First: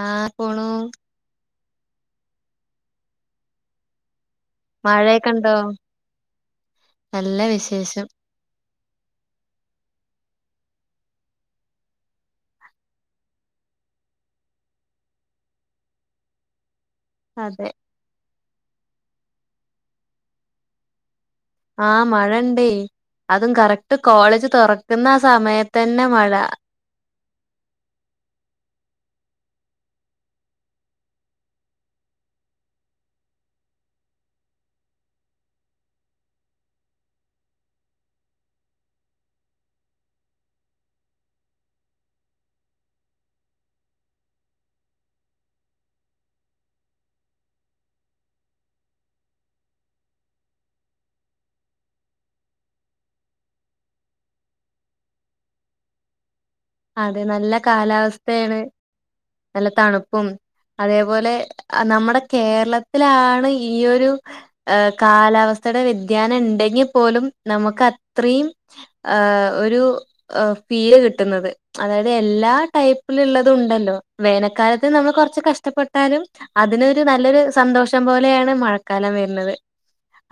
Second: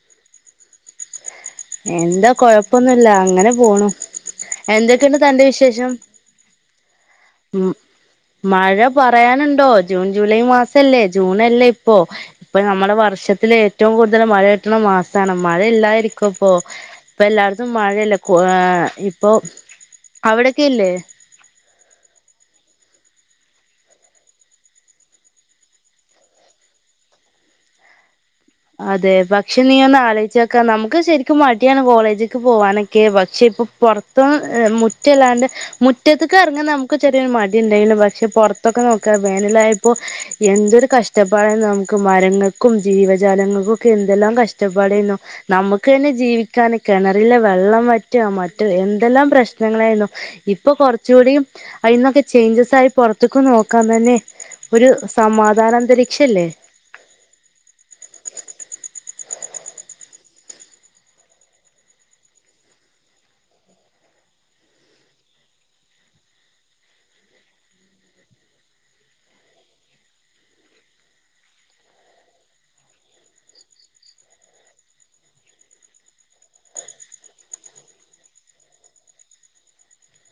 ആഹ് പോണൂ എന്താ കൊഴപ്പൊന്നുല്ല അങ്ങനെ പോണു എന്തൊക്കെണ്ട് മഴയൊക്കെ തന്റെ ഉണ്ടോ വിശേഷം? നല്ല ഉം വിശേഷം മഴ പറയാനുണ്ടോ ജൂൺ ജൂലൈ മാസവല്ലേ ജൂൺ അല്ലേ ഇപ്പോ ഇപ്പൊ നമ്മടെ വർഷത്തി ഏറ്റവും കൂടുതല് മഴ കിട്ട്ണ മാസാണ് മഴല്ലായിരിക്കൊ അപ്പൊ ഇപ്പ എല്ലാട്ത്തും അതെ മഴയല്ലെ ഇപ്പൊ ഏഹ് ഇപ്പൊ അവിടൊക്കെയില്ലേ ആഹ് മഴയുണ്ടേ അതും കറക്റ്റ് കോളേജ് തൊറക്ക്ന്ന ആ സമയത്ത് തന്നെ മഴ അതെ പക്ഷെ നീ ഒന്ന് ആലോചിച്ചു നോക്ക് നമുക്ക് ശരിക്കും മടിയാണ് കോളേജ്ക്ക് പോവാനൊക്കെ പക്ഷെ ഇപ്പൊ പൊറ [unintelligible] മുറ്റം ഇല്ലാണ്ട് മുറ്റത്ത് ഒക്കെ ഇറങ്ങാൻ നമുക്ക് ചെറിയൊരു മടി ഉണ്ടായാലും പക്ഷെ പൊറത്തൊക്കെ നോക്കുക വേനലായപ്പോ- എന്തൊരു കഷ്ടപ്പാട് നമുക്ക് മരങ്ങക്കും ജീവൻ ജനങ്ങക്കൊക്കെ എന്തെല്ലാം കഷ്ടപ്പാടേന്നു നമുക്ക്‌ തന്നെ ജീവിക്കാന് കെണറിലെ വെള്ളം വറ്റുക മറ്റ് എന്തെല്ലാം പ്രശ്നങ്ങളായിന്നു ഇപ്പൊ കൊറച്ചൂ കൂടിയും അയിന്നൊക്കെ ചേഞ്ചെസായി പൊറത്ത്ക്ക് നോക്കാ തന്നെ- ഒരു സമാധാന അന്തരീക്ഷല്ലേ അതെ നല്ല കാലാവസ്ഥയാണ് നല്ല തണുപ്പും- അതേപോലെ നമ്മടെ കേരളത്തിലാണ് ഈ ഒരു - ഏഹ് കാലാവസ്ഥടെ വ്യതിയാനം ഇണ്ടെങ്കി പോലും നമുക്ക് അത്രീം ആഹ് ഒരു ഫീല് കിട്ട്ന്നത്. അതായത് എല്ലാ ടൈപ്പില്ള്ളതുണ്ടല്ലോ വേനക്കാലത്ത് നമ്മള് കൊറച്ച് കഷ്ട്ടപ്പെട്ടാലും അതിനൊരു നല്ലൊരു സന്തോഷം പോലയാണ് മഴക്കാലം വരുന്നത്.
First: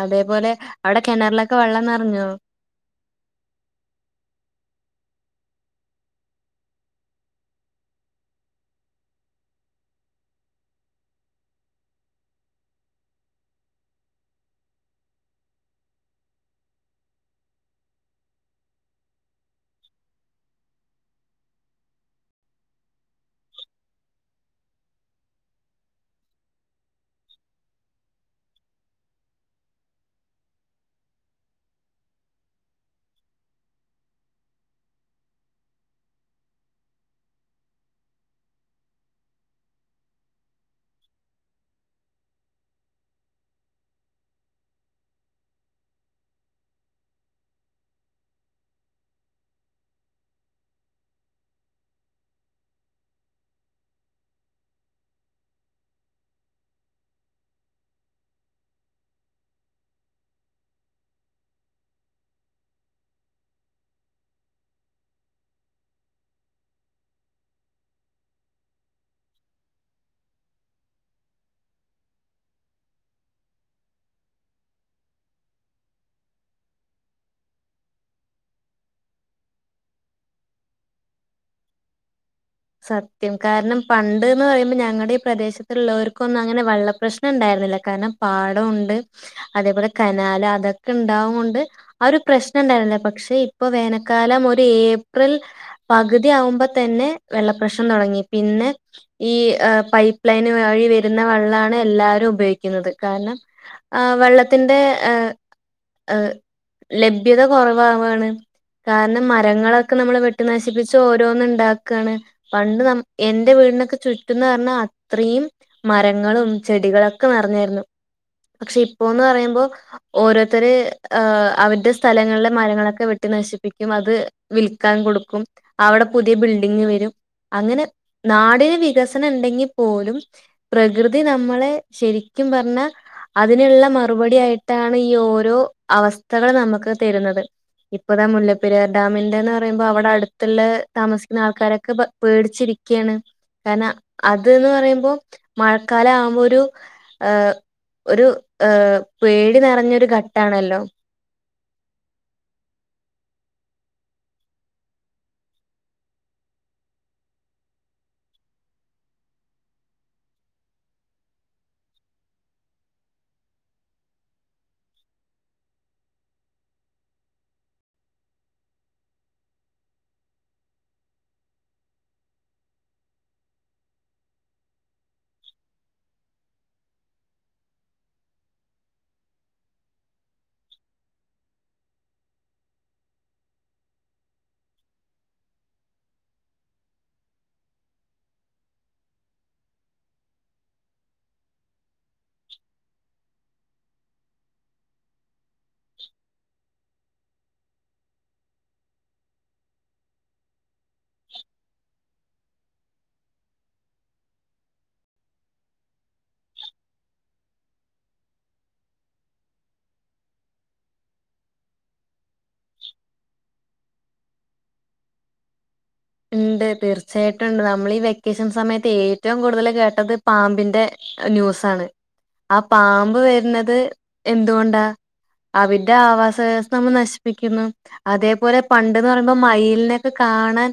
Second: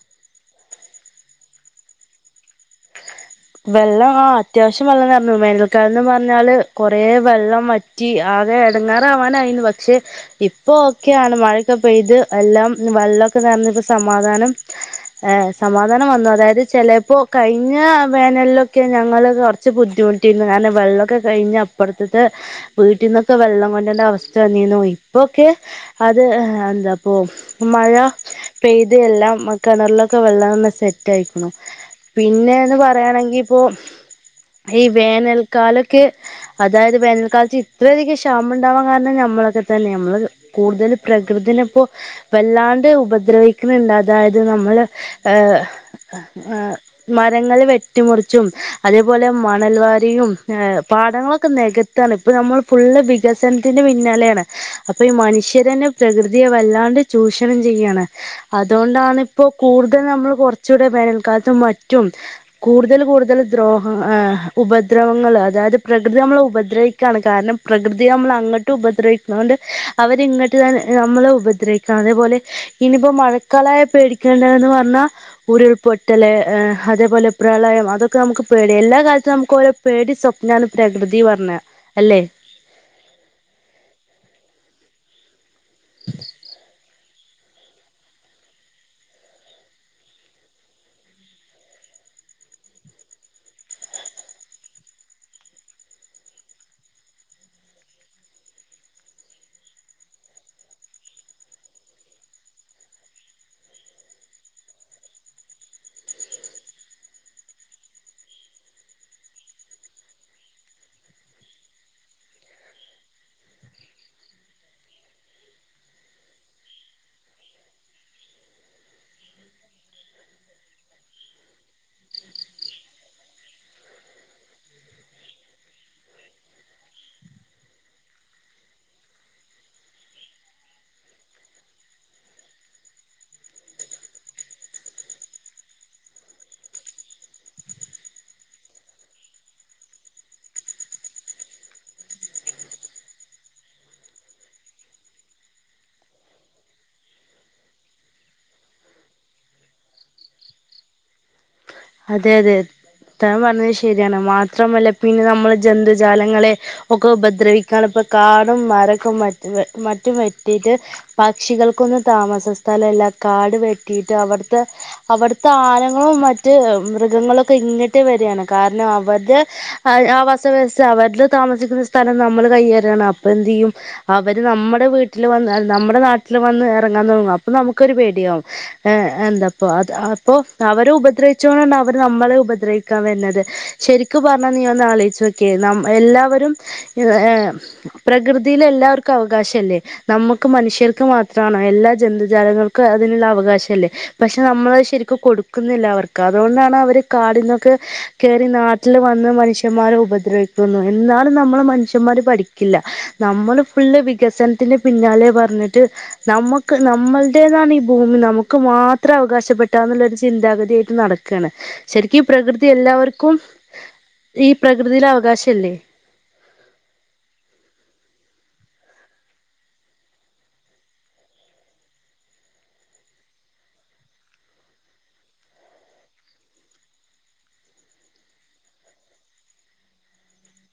അതേപോലെ അവിടെ കെണർലൊക്കെ വെള്ളം നറഞ്ഞോ? വെള്ളം ആ അത്യാവിശ്യം വെള്ളം നെർഞ്ഞു വേനൽക്കാലംന്ന് പറഞ്ഞാല് കൊറേ വെള്ളം വ റ്റി ആകെ എടങ്ങാറാവാനായിന്നു പക്ഷെ ഇപ്പൊ ഒക്കയാണ് മഴൊക്കെ പെയ്ത് എല്ലാം വള്ളൊക്കെ നെറഞ്ഞപ്പോ സമാധാനം ഏഹ് സമാധാനം വന്നു അതായത് ചെലേപ്പോ കഴിഞ്ഞാ വേനൽലൊക്കെ ഞങ്ങള് കൊറച്ച് ബുദ്ധിമുട്ടിരുന്നു കാരണം വെള്ളൊക്കെ കഴിഞ്ഞ് അപ്പർത്ത്ത്തെ വീട്ടീന്നൊക്കെ വെള്ളം കൊണ്ട്രണ്ട അവസ്ഥ വന്നീന്നൂ ഇപ്പൊ ഒക്കെ അത് എന്താപ്പൊ മഴ പെയ്ത് എല്ലാം കെണറ്ലൊക്കെ വെള്ളംന്ന് സെറ്റായിക്ക്ണു ഉം പിന്നേന്ന് പറ യാണെങ്കി ഇപ്പോ ഈ വേനൽക്കാലൊക്കെ അതായത് വേനൽക്കാലത്ത് ഇത്രയധികം ക്ഷാമണ്ടാവാൻ കാരണം നമ്മളൊക്കെ തന്നെ നമ്മള് കൂടുതല് പ്രകൃതിയിനെ ഇപ്പോ വല്ലാണ്ട് ഉപദ്രവിക്ക്ണ് ണ്ട് അതായത് നമ്മള് ഏഹ് അഹ് മരങ്ങള് വെട്ടി മുറിച്ചും അതേപോലെ മണൽവാരിയും എഹ് പാടങ്ങളൊക്കെ നിക ത്താണ് ഇപ്പ നമ്മൾ ഫുള്ള് വികസനത്തിന്റെ പിന്നാലെയാണ് അപ്പൊ ഈ മനുഷ്യര് തന്നെ പ്രകൃതിയെ വല്ലാണ്ട് ചൂഷണം ചെയ്യാണ് അതോണ്ടാണ് ഇപ്പൊ കൂടുതലും നമ്മള് കൊറച്ചൂടെ വേനൽക്കാലത്ത് മറ്റും കൂടുതൽ കൂടുതൽ ദ്രോഹ ഏഹ് ഉപദ്രവങ്ങൾ അതായത് പ്രകൃതി നമ്മളെ ഉപദ്രവി ക്കാണ് കാരണം പ്രകൃതിയെ നമ്മൾ അങ്ങട്ട് ഉപദ്രവിക്ക്ണോണ്ട് അവര് ഇങ്ങട്ട് തന്നെ നമ്മളെ ഉപദ്രവി ക്ക അതേപോലെ ഇനിയിപ്പോ മഴക്കാലായ പേടിക്കേണ്ടേന്ന് പറഞ്ഞാ ഉരുൾപൊട്ടല് അതേപോലെ പ്രളയം അതൊക്കെ നമുക്ക് പേടിയാ എല്ലാ കാലത്തും നമുക്ക് ഓരോ പേടി സ്വപ്നാണ് പ്രകൃതി പറഞ്ഞ അല്ലേ? സത്യം കാരണം പണ്ട് എന്ന് പറയുമ്പോ ഞങ്ങടെ ഈ പ്രദേശത്ത് ഇള്ളവർക്കൊന്നും അങ്ങനെ വെള്ള പ്രശ്നം ഇണ്ടായിരുന്നില്ല കാരണം പാടമുണ്ട് അതേപോലെ കനാൽ അതൊക്കെ ഇണ്ടാവും കൊണ്ട് ആ ഒരു പ്രശ്നം ഇണ്ടായിരുന്നില്ല പക്ഷെ ഇപ്പൊ വേനൽക്കാലം ഒരു ഏപ്രിൽ പകുതി ആവുമ്പം തന്നെ വെള്ളപ്രശ്നം തൊടങ്ങി പിന്നെ ഈ പൈപ്പ് ലൈൻ വഴി വരുന്ന വെള്ളാണ് എല്ലാരും ഉപയോഗിക്കുന്നത് കാരണം ആഹ് വെള്ളത്തിന്റെ ലഭ്യത കൊറവാവാണ് കാരണം മരങ്ങളൊക്കെ നമ്മള് വെട്ടി നശിപ്പിച്ച് ഓരോന്ന് ഇണ്ടാക്ക ക്കാണ് പണ്ട് നമു എന്റെ വീടിനൊക്കെ ചുറ്റുംന്ന് പറഞ്ഞാ അത്രയും മരങ്ങളും ചെടികളൊക്കെ നിറഞ്ഞായിരുന്നു പക്ഷെ ഇപ്പോന്ന് പറയുമ്പം ഓരോരുത്തര് ഏഹ് അവരുടെ സ്ഥലങ്ങളിലെ മരങ്ങളൊക്കെ വെട്ടി നശിപ്പിക്കും അത് വിൽക്കാൻ കൊടുക്കും അവിടെ പുതിയ ബിൽ ഡിങ്ങ് വരും അങ്ങനെ നാടിന് വികസനം ഇണ്ടെങ്കി പോലും പ്രകൃതി നമ്മളെ ശരിക്കും പറഞ്ഞാ അതിനുള്ള മറുപടി ആയിട്ടാണ് ഈ ഓരോ അവസ്ഥകള് നമുക്ക് തരുന്നത് ഇപ്പതാ മുല്ലപ്പെരിയാർ ഡാമിന്റേന്ന് പറയുമ്പോ അവിടെ അടുത്തുള്ള താമസിക്ക ക്കുന്ന ആൾക്കാരൊക്കെ ഭയ പേടിച്ചിരിക്കയാണ് കാരണം അത് ന്ന് പറയുമ്പോ മഴക്കാലം ആവുമ്പോ ഒരു ഏഹ് ഒരു ഏഹ് പേടി നിറഞ്ഞൊരു ഘട്ടാണല്ലോ? അതെ അതെ താൻ പറഞ്ഞത് ശരിയാണ് മാത്രമല്ല പിന്നെ നമ്മള് ജന്തുജാലങ്ങളെ ഒക്കെ ഉപദ്രവിക്കാണ് ഇപ്പൊ കാടും മരക്കെ മറ്റും വെട്ടിയിട്ട് പക്ഷികൾക്കൊന്നും താമസ സ്ഥലല്ല കാട് വെട്ടിയിട്ട് അവിടുത്തെ അവിടുത്തെ ആനകളും മറ്റ് മറ്റ് മൃഗങ്ങളൊക്കെ ഇങ്ങിട്ട് വരികയാണ് കാരണം അവരുടെ ആവസവ്യവസ്ഥ അവരുടെ താമസിക്കുന്ന സ് സ്ഥലം നമ്മള് കൈയേറുകയാണ് അപ്പ എന്ത് ചെയ്യും അവര് നമ്മുടെ വീട്ടില് വന്നാൽ നമ്മുടെ നാട്ടിൽ വന്ന് ഇറങ്ങാൻ തുടങ്ങും അപ്പൊ നമുക്കൊരു പേടിയാവും ഏ ഏന്താപ്പൊ അത് അപ്പൊ അവരെ ഉപദ്രവി ച്ചോണ്ട് അവര് നമ്മളേം ഉപദ്രവിക്കാൻ വരുന്നത് ശരിക്കു പറഞ്ഞ നീ ഒന്ന് അലോചിച്ച് നോക്കിയെ നമ് എല്ലാവരും ഏ പ്രകൃതിയില് എല്ലാവർക്കും അവകാശം ഇല്ലേ നമ്മുക്ക് മനുഷ്യർക്ക് മാ ത്രാണോ എല്ലാ ജന്തുജാലങ്ങൾക്കും അതിനുള്ള അവകാശം ഇല്ലേ പക്ഷെ നമ്മളത് ശരിക്കും കൊടുക്കുന്നില്ല അവർ ക്കതോണ്ടാണ് അവര് കാടിന്നൊക്കെ കേറി നാട്ടിൽ വന്ന് മനുഷ്യന്മാരെ ഉപദ്രവി ക്കുന്നു എന്നാലും നമ്മള് മനുഷ്യന്മാര് പഠി ക്കില്ല നമ്മള് ഫുള്ള് വികസനത്തിന്റെ പിന്നാലെ പറഞ്ഞിട്ട് നമുക്ക് നമ്മളടേതാണ് ഈ ഭൂമി നമുക്ക് മാത്രം അവകാശപ്പെട്ടാന്നുള്ളരു ചിന്താഗതിയ യിട്ട് നടക്കയാണ് ശരിക്കും ഈ പ്രകൃതി എല്ലാവർക്കും ഈ പ്രകൃതിയില് അവകാശല്ലേ ഉണ്ട് തീർച്ചയായിട്ടും ഉണ്ട് നമ്മൾ ഈ വെക്കേഷൻ സമയത്ത് ഏറ്റവും കൂടുതല് കേട്ടത് പാമ്പിന്റെ ന്യൂസാണ് ആ പാമ്പ് വരുന്നത് എന്തുകൊണ്ടാ അവിന്റെ ആവാസ വ്യവസ്ഥ അമ്മൾ നശിപ്പിക്ക്ന്നു അതേപോലെ പണ്ട്ന്ന് പറയമ്പോ മയിലിനെക്കെ കാണാൻ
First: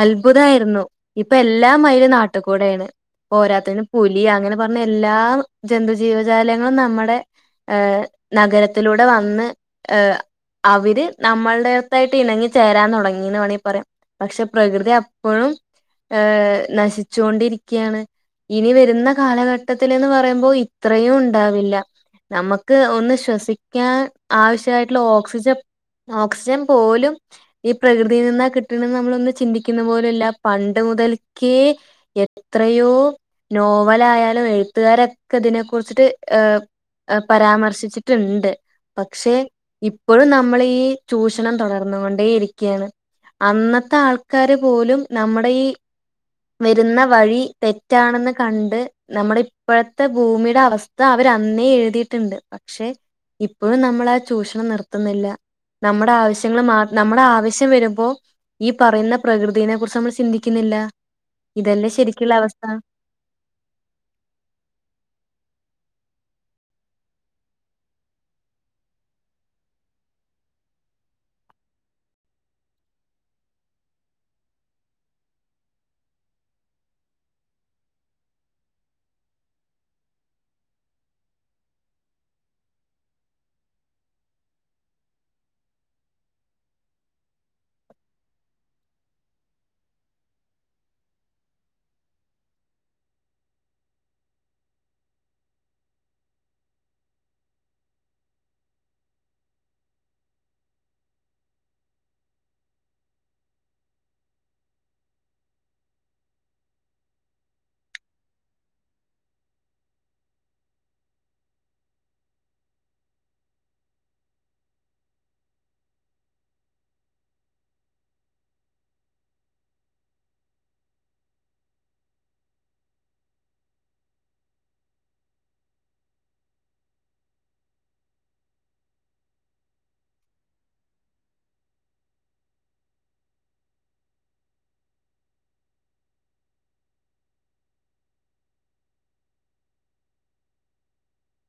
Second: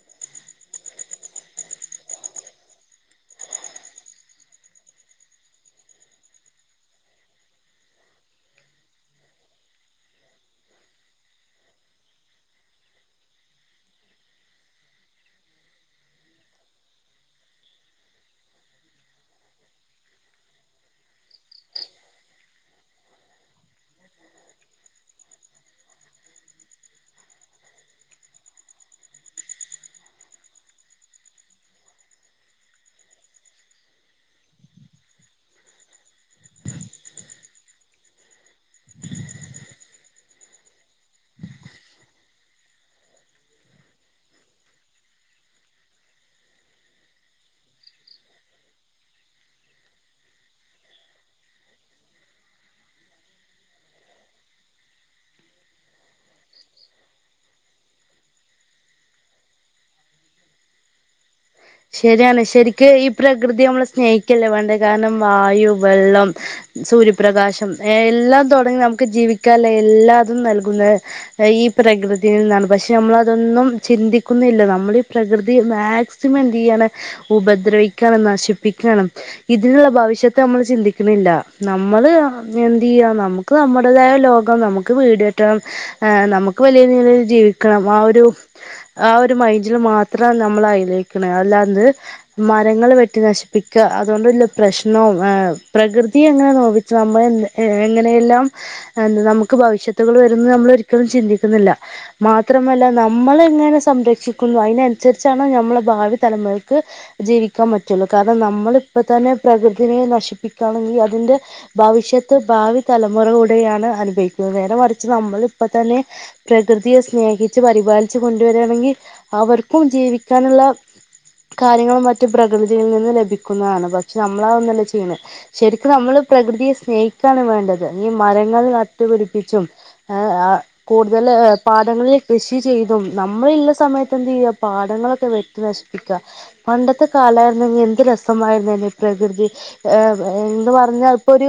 അത്ഭുതയിരിന്നു ഇപ്പ എല്ലാ മൈല് നാട്ട്ക്കൂടെയാണ് പോരാത്തന് പുലി അങ്ങനെ പറഞ്ഞ എല്ലാ ജന്തുജീവജാലങ്ങളും നമ്മടെ ഏഹ് നഗരത്തിലൂടെ വന്ന് ഏഹ് അവര് നമ്മളടെത്തായ്ട്ട് ഇണങ്ങി ചേരാൻ തുടങ്ങിന്ന് വേണേ പറയാം പക്ഷെ പ്രകൃതി അപ്പയും ഏ നശിച്ചോണ്ടിരിക്കയാണ് ഇനി വരുന്ന കാലഘട്ടത്തില് ന്ന് പറയുമ്പോ ഇത്രയും ഉണ്ടാവില്ല നമ്മക്ക് ഒന്ന് ശ്വസിക്കാൻ ആവശ്യമായിട്ട്ള്ള ഓക്സിജൻ ഓക്സിജൻ പോലും ഈ പ്രകൃതിയിൽ നിന്ന കി ട്ടണന്ന് നമ്മളൊന്ന് ചിന്തിക്ക്‌ന്ന പോലുല്ല പണ്ട് മുതൽക്കേ എത്രയോ നോവലായാലും എഴുത്തുകാരൊക്കെ തിനെ കുറിച്ചിട്ട് ഏഹ് പരാമർശിച്ചിട്ട്ണ്ട് പക്ഷെ ഇപ്പഴും നമ്മളീ ചൂഷണം തൊടർന്നുകൊണ്ടേ ഇരിക്ക്യാണ് അന്നത്ത ആൾക്കാര് പോലും നമ്മടെ ഈ വരുന്ന വഴി തെറ്റാണെന്ന് കണ്ട് നമ്മടെ ഇപ്പഴത്ത ഭൂമിടെ അവസ്ഥ അവരന്നേ എഴുതിയിട്ടുണ്ട് പക്ഷെ ഇപ്പഴും നമ്മളാ ചൂഷണം നിർത്തുന്നില്ല നമ്മടെ ആവശ്യങ്ങള് മാ നമ്മടെ ആവശ്യം വരുമ്പോ ഈ പറയുന്ന പ്രകൃതിനെ കുറിച്ച് നമ്മള് ചിന്തിക്ക്ന്നില്ല ശരിയാണ് ശരിക്ക് ഈ പ്രകൃതിയ നമ്മള്സ്നേഹിക്കല്ലേ വെണ്ടേ കാരണം വായു വെള്ളം സൂര്യപ്രകാശം എല്ലാം തൊടങ്ങി നമുക്ക് ജീവിക്കാളള എല്ലാതും നൽകുന്ന ഈ പ്രകൃതിയിൽ നിന്നാണ് പക്ഷെ നമ്മളതൊന്നും ചിന്തിക്കുന്നേല്ല നമ്മള് ഈ പ്രകൃതി മാക്സ് സിമം എന്ത് ചെയ്യാണ് ഉപദ്രവിക്കാണ് നശിപ്പിക്കാണ് ഇതിനുള്ള ഭവിഷ്യത്ത് നമ്മള് ചിന്തിക്കണില്ല നമ്മള് എന്ത്ചെയ്യാ നമു ക്ക് നമ്മുടേതായ ലോകം നമുക്ക് വീട് കെട്ടണം ആഹ് നമുക്ക് വലിയ നിലയ്ൽ ജീവിക്കണം ആ ഒരു ആ ഒരു മൈൻഡില് മാത്ര നമ്മള്‌ അയ്ലേക്കണ അല്ലാണ്ട് മരങ്ങള് വെട്ടി നശിപ്പിക്ക അതോണ്ട്ള്ള പ്രശ്നവും പ്രകൃതി എങ്ങനെ നോവി നമ്മൾ ഇന്ന് എങ്ങനെയെല്ലാം അണ് നമുക്ക് ഭവിഷ്യത്തുകള് വരുന്ന് നമ്മൾ ഒരിക്കലും ചിന്തിക്കുന്നില്ല മാത്രമല്ല നമ്മള് എങ്ങനെ സംരക്ഷിക്കുന്നു അയ്നനുസരിച്ചാണ് ഞമ്മള ഭാവി തലമുറക്ക് ജീവിക്കാൻ പറ്റുള്ളു കാരണം നമ്മള് ഇപ്പ തന്നെ പ്രകൃതിനേ നശിപ്പിക്കാണെങ്കിൽ അതിന്റെ ഭവിഷ്യത്ത് ഭാവി തലമുറ കൂടെയാണ് അനുഭവിക്കുന്നത് നേരെ മറിച്ച് നമ്മളിപ്പതന്നെ പ്രകൃതിയെ സ്നേഹിച്ച് പരിപാലിച്ച് കൊണ്ടുവരാണെങ്കി അവർക്കും ജീവിക്കാനുള്ള കാര്യങ്ങളും മറ്റു പ്രകൃതിയിൽ നിന്ന് ലഭിക്കുന്നതാണ് പക്ഷെ നമ്മളതൊന്നുല്ല ചെയ്യണെ ശരിക്കും നമ്മള് പ്രകൃതിയെ സ്നേഹിക്കാണ് വേണ്ടത് ഈ മരങ്ങൾ നട്ടുപിടിപ്പിച്ചും അഹ് ആഹ് കൂടുതല് പാടങ്ങളിൽ കൃഷി ചെയ്തും നമ്മളിള്ള സമയത്ത് എന്തയ്യ പാടങ്ങളൊക്കെ വെ ട്ടിനശിപ്പിക്ക പണ്ടത്തെ കാലായിര്ന്നങ്കി എന്ത് രസമായിരുന്നന്നെ പ്രകൃതി ഏഹ് എന്ന് പറഞ്ഞാൽ ഇപ്പൊ ഒരു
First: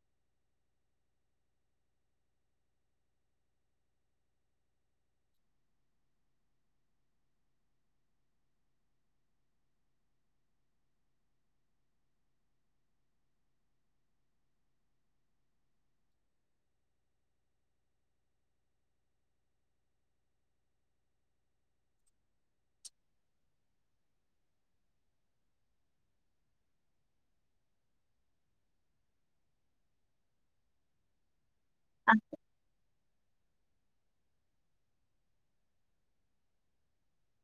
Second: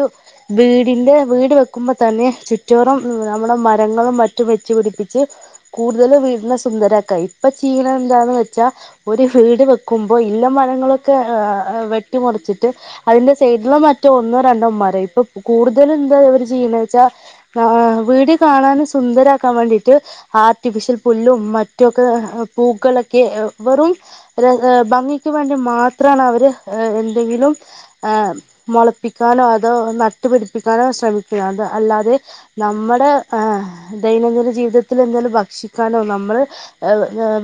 വീടിന്റെ വീട് വെക്കുമ്പതന്നെ ചുറ്റോറും നമ്മുടെ മരങ്ങളും മറ്റും വെച്ച്പിടിപ്പിച്ച് കൂടുതല്‌ വീട്നെ സുന്ദരാക്കാ ഇപ്പ ചെയ്യണ എന്താന്ന് വെച്ചാ ഒരു വീട് വെക്കുമ്പൊ ഇള്ള മരങ്ങളൊക്കെ വെട്ടിമുറിച്ചിട്ട് അതിന്റെ സൈഡിലോ മറ്റോ ഒന്നോരണ്ടോ മരം ഇപ്പ കൂടുതലും എന്താ അവര് ചെയ്യണേച്ചാ ആഹ് വീട് കാണാനും സുന്ദരക്കാൻ വേണ്ടിട്ട് ആർട്ടിഫിഷ്യൽ പുല്ലും മറ്റൊക്കെ പൂക്കളൊക്കെ വെറും ഭംഗിക്ക് വേണ്ടി മാത്രണ് അവര് എന്തെങ്കിലും മൊളപ്പിക്കാനോ അതോ നട്ടുപിടിപ്പിക്കാനോ ശ്രമിക്ക്ണത് അല്ലാതെ നമ്മടെ ഏ ദൈനംദിന ജീവിതത്തിൽ എന്തേലും ഭക്ഷിക്കാനോ നമ്മള്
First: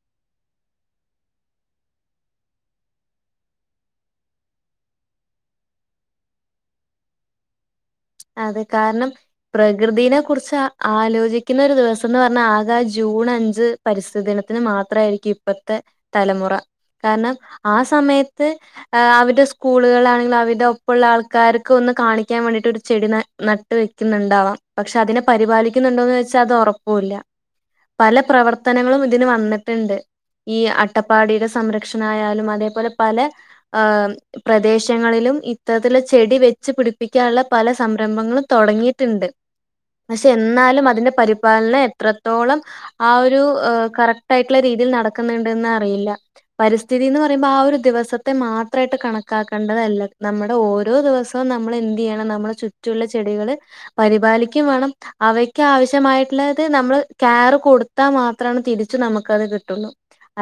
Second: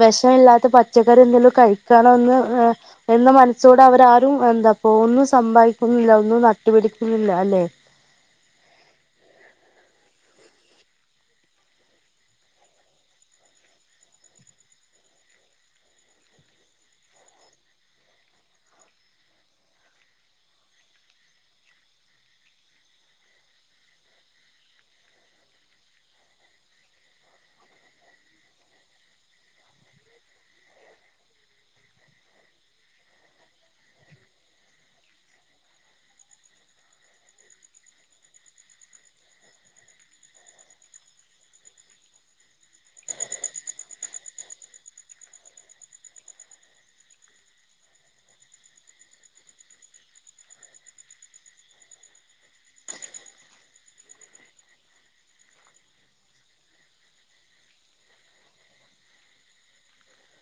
വെശമില്ലാത്ത പച്ചക്കറി എന്തേലും കഴിക്കാണോ ഒന്ന് എന്ന മനസ്സോടെ അവരാരും എന്തപ്പോ ഒന്നും സമ്പായിക്കുന്നില്ല ഒന്നും നട്ടുപിടിക്കുന്നില്ല അല്ലെ അതെ കാരണം പ്രകൃതിനെ കുറിച്ച് ആ ആലോചിക്കുന്ന ഒരു ദിവസം എന്ന് പറഞ്ഞാൽ ആകെ ജൂൺ അഞ്ച് പരിസ്ഥി ദിനത്തിന് മാത്രം ആയിരിക്കും ഇപ്പത്തെ തലമുറ കാര്ണം ആ സമയത്ത് അവരുടെ സ്കൂള്കളാണെങ്കിലിൽ അവരുടെ ഒപ്പള്ള ആൾക്കാർക്ക് ഒന്ന് കാണിക്കാൻ വേണ്ടിട്ട് ഒര് ചെടി ന നട്ട് വെക്കുന്നുണ്ടാവാം പക്ഷേ അതിനെ പരിപാലിക്കുന്നുണ്ടോന്ന് വെച്ചാൽ അത് ഒറപ്പുല്ല പല പ്രവർത്തനങ്ങളും ഇതിന് വന്ന്ട്ട്ണ്ട് ഈ അട്ടപ്പാടിടെ സംരക്ഷണയാലും അതേ പോലെ പലെ ഹേം പ്രദേശങ്ങളിലും ഇത്തരത്തിലെ ചെടി വെച്ച് പിടിപ്പിക്കാള്ള പല സംരംഭങ്ങളും തൊടങ്ങീട്ട്ണ്ട് പഷേ എന്നാലും അതിന്റെ പരിപാലനം എത്രത്തോളം ആ ഒരു കറക്റ്റ് ആയിട്ട്ള്ള രീതിയിൽ നടക്കുന്നുണ്ട്ന്ന് അറിയില്ല പരിസ്ഥിതീന്ന് പറയുമ്പോ ആ ഒരു ദിവസത്തെ മാത്രായിട്ട് കണക്കാക്കേണ്ടതല്ല നമ്മുടെ ഓരോ ദിവസം ഇപ്പോ നമ്മള് എന്തിയ്യണം നമ്മളെ ചുറ്റുള്ള ചെടികള് പരിപാലിക്കും വാണം അവയ്ക്ക് ആവശ്യമായിട്ടുള്ളത് നമ്മള് ക്യാർ കൊടുത്താൽ മാത്രാണ് തിരിച്ചു നമുക്കത് കിട്ടൊള്ളൂ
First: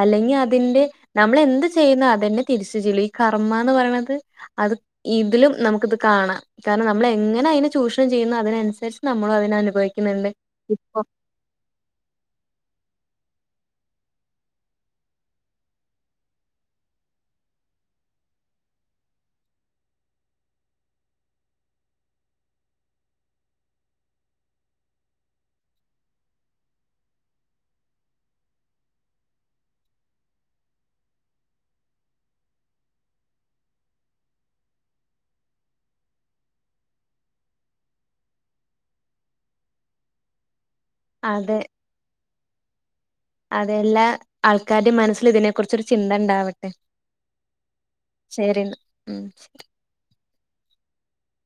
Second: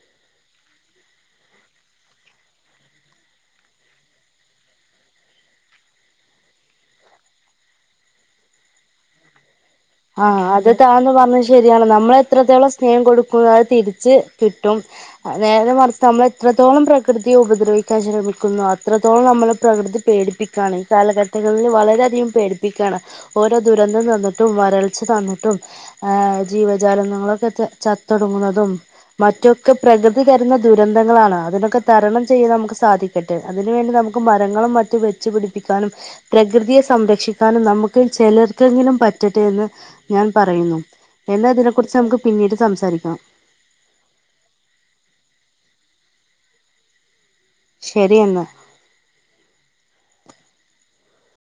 അല്ലെങ്കി അതിന്റെ നമ്മൾ എന്ത് ചെയ്യുന്ന അതെന്നെ തിരിച്ച് ചെല്ലും ഈ കർമ്മാന്ന് പറയ്ണത് അത് ഇതിലും നമുക്ക് ഇത് കാണാം കാര്ണം നമ്മൾ എങ്ങനെ അയിനെ ചൂഷണം ചെയ്യുന്നു അതിനനുസരിച്ച് നമ്മളും അതിനനുഭവിക്കും ആഹ് അത് താ എന്ന് പറഞ്ഞത് ശരിയാണ് നമ്മൾ എത്രത്തോളം സ്നേഹം കൊടുക്കുന്നു അത് തിരിച്ച് കിട്ടും നേരെ മറിച്ച് നമ്മൾ എത്രത്തോളം പ്രകൃതിയെ ഉപദ്രവിക്കാൻ ശ്രമിക്കുന്നു അത്രത്തോളം നമ്മളെ പ്രകൃതി പേടിപ്പി ക്കാണ് കാലഘട്ടങ്ങളിൽ വളരെ അധികം പേടിപ്പിക്കാണ് ഓരോ ദുരന്തം തന്നിട്ടും വ രൾച്ച തന്നിട്ടും ഏഹ് ജീവ ജാലങ്ങളൊക്കെ ചത്തൊടുങ്ങുന്നതും മറ്റൊക്കെ പ്രകൃതി തരുന്ന ദുരന്തങ്ങളാണ് അതിനൊക്കെ തരണം ചെയ്യാൻ നമുക്ക് സാധി തരട്ടെ അതിന് വേണ്ടി നമുക്ക് മരങ്ങളും മറ്റും വെച്ച് പിടിപ്പിക്കാനും പ്രകൃതിയെ സംരക്ഷിക്കാനും നമുക്ക് ചിലർക്കെങ്കിലും പറ്റ ട്ടെ എന്ന് ഞാൻ പറയുന്നു എന്നാ അതെ ഇതിനെ കുറിച്ച് നമുക്ക് പിന്നീട് സംസാരിക്കാം അതെല്ലാം ആൾക്കാരുടെ മനസ്സില് ഇതിനെ കുറിച്ചൊരു ചിന്ത ഉണ്ടാവട്ടെ ശരി എന്നാ ഉം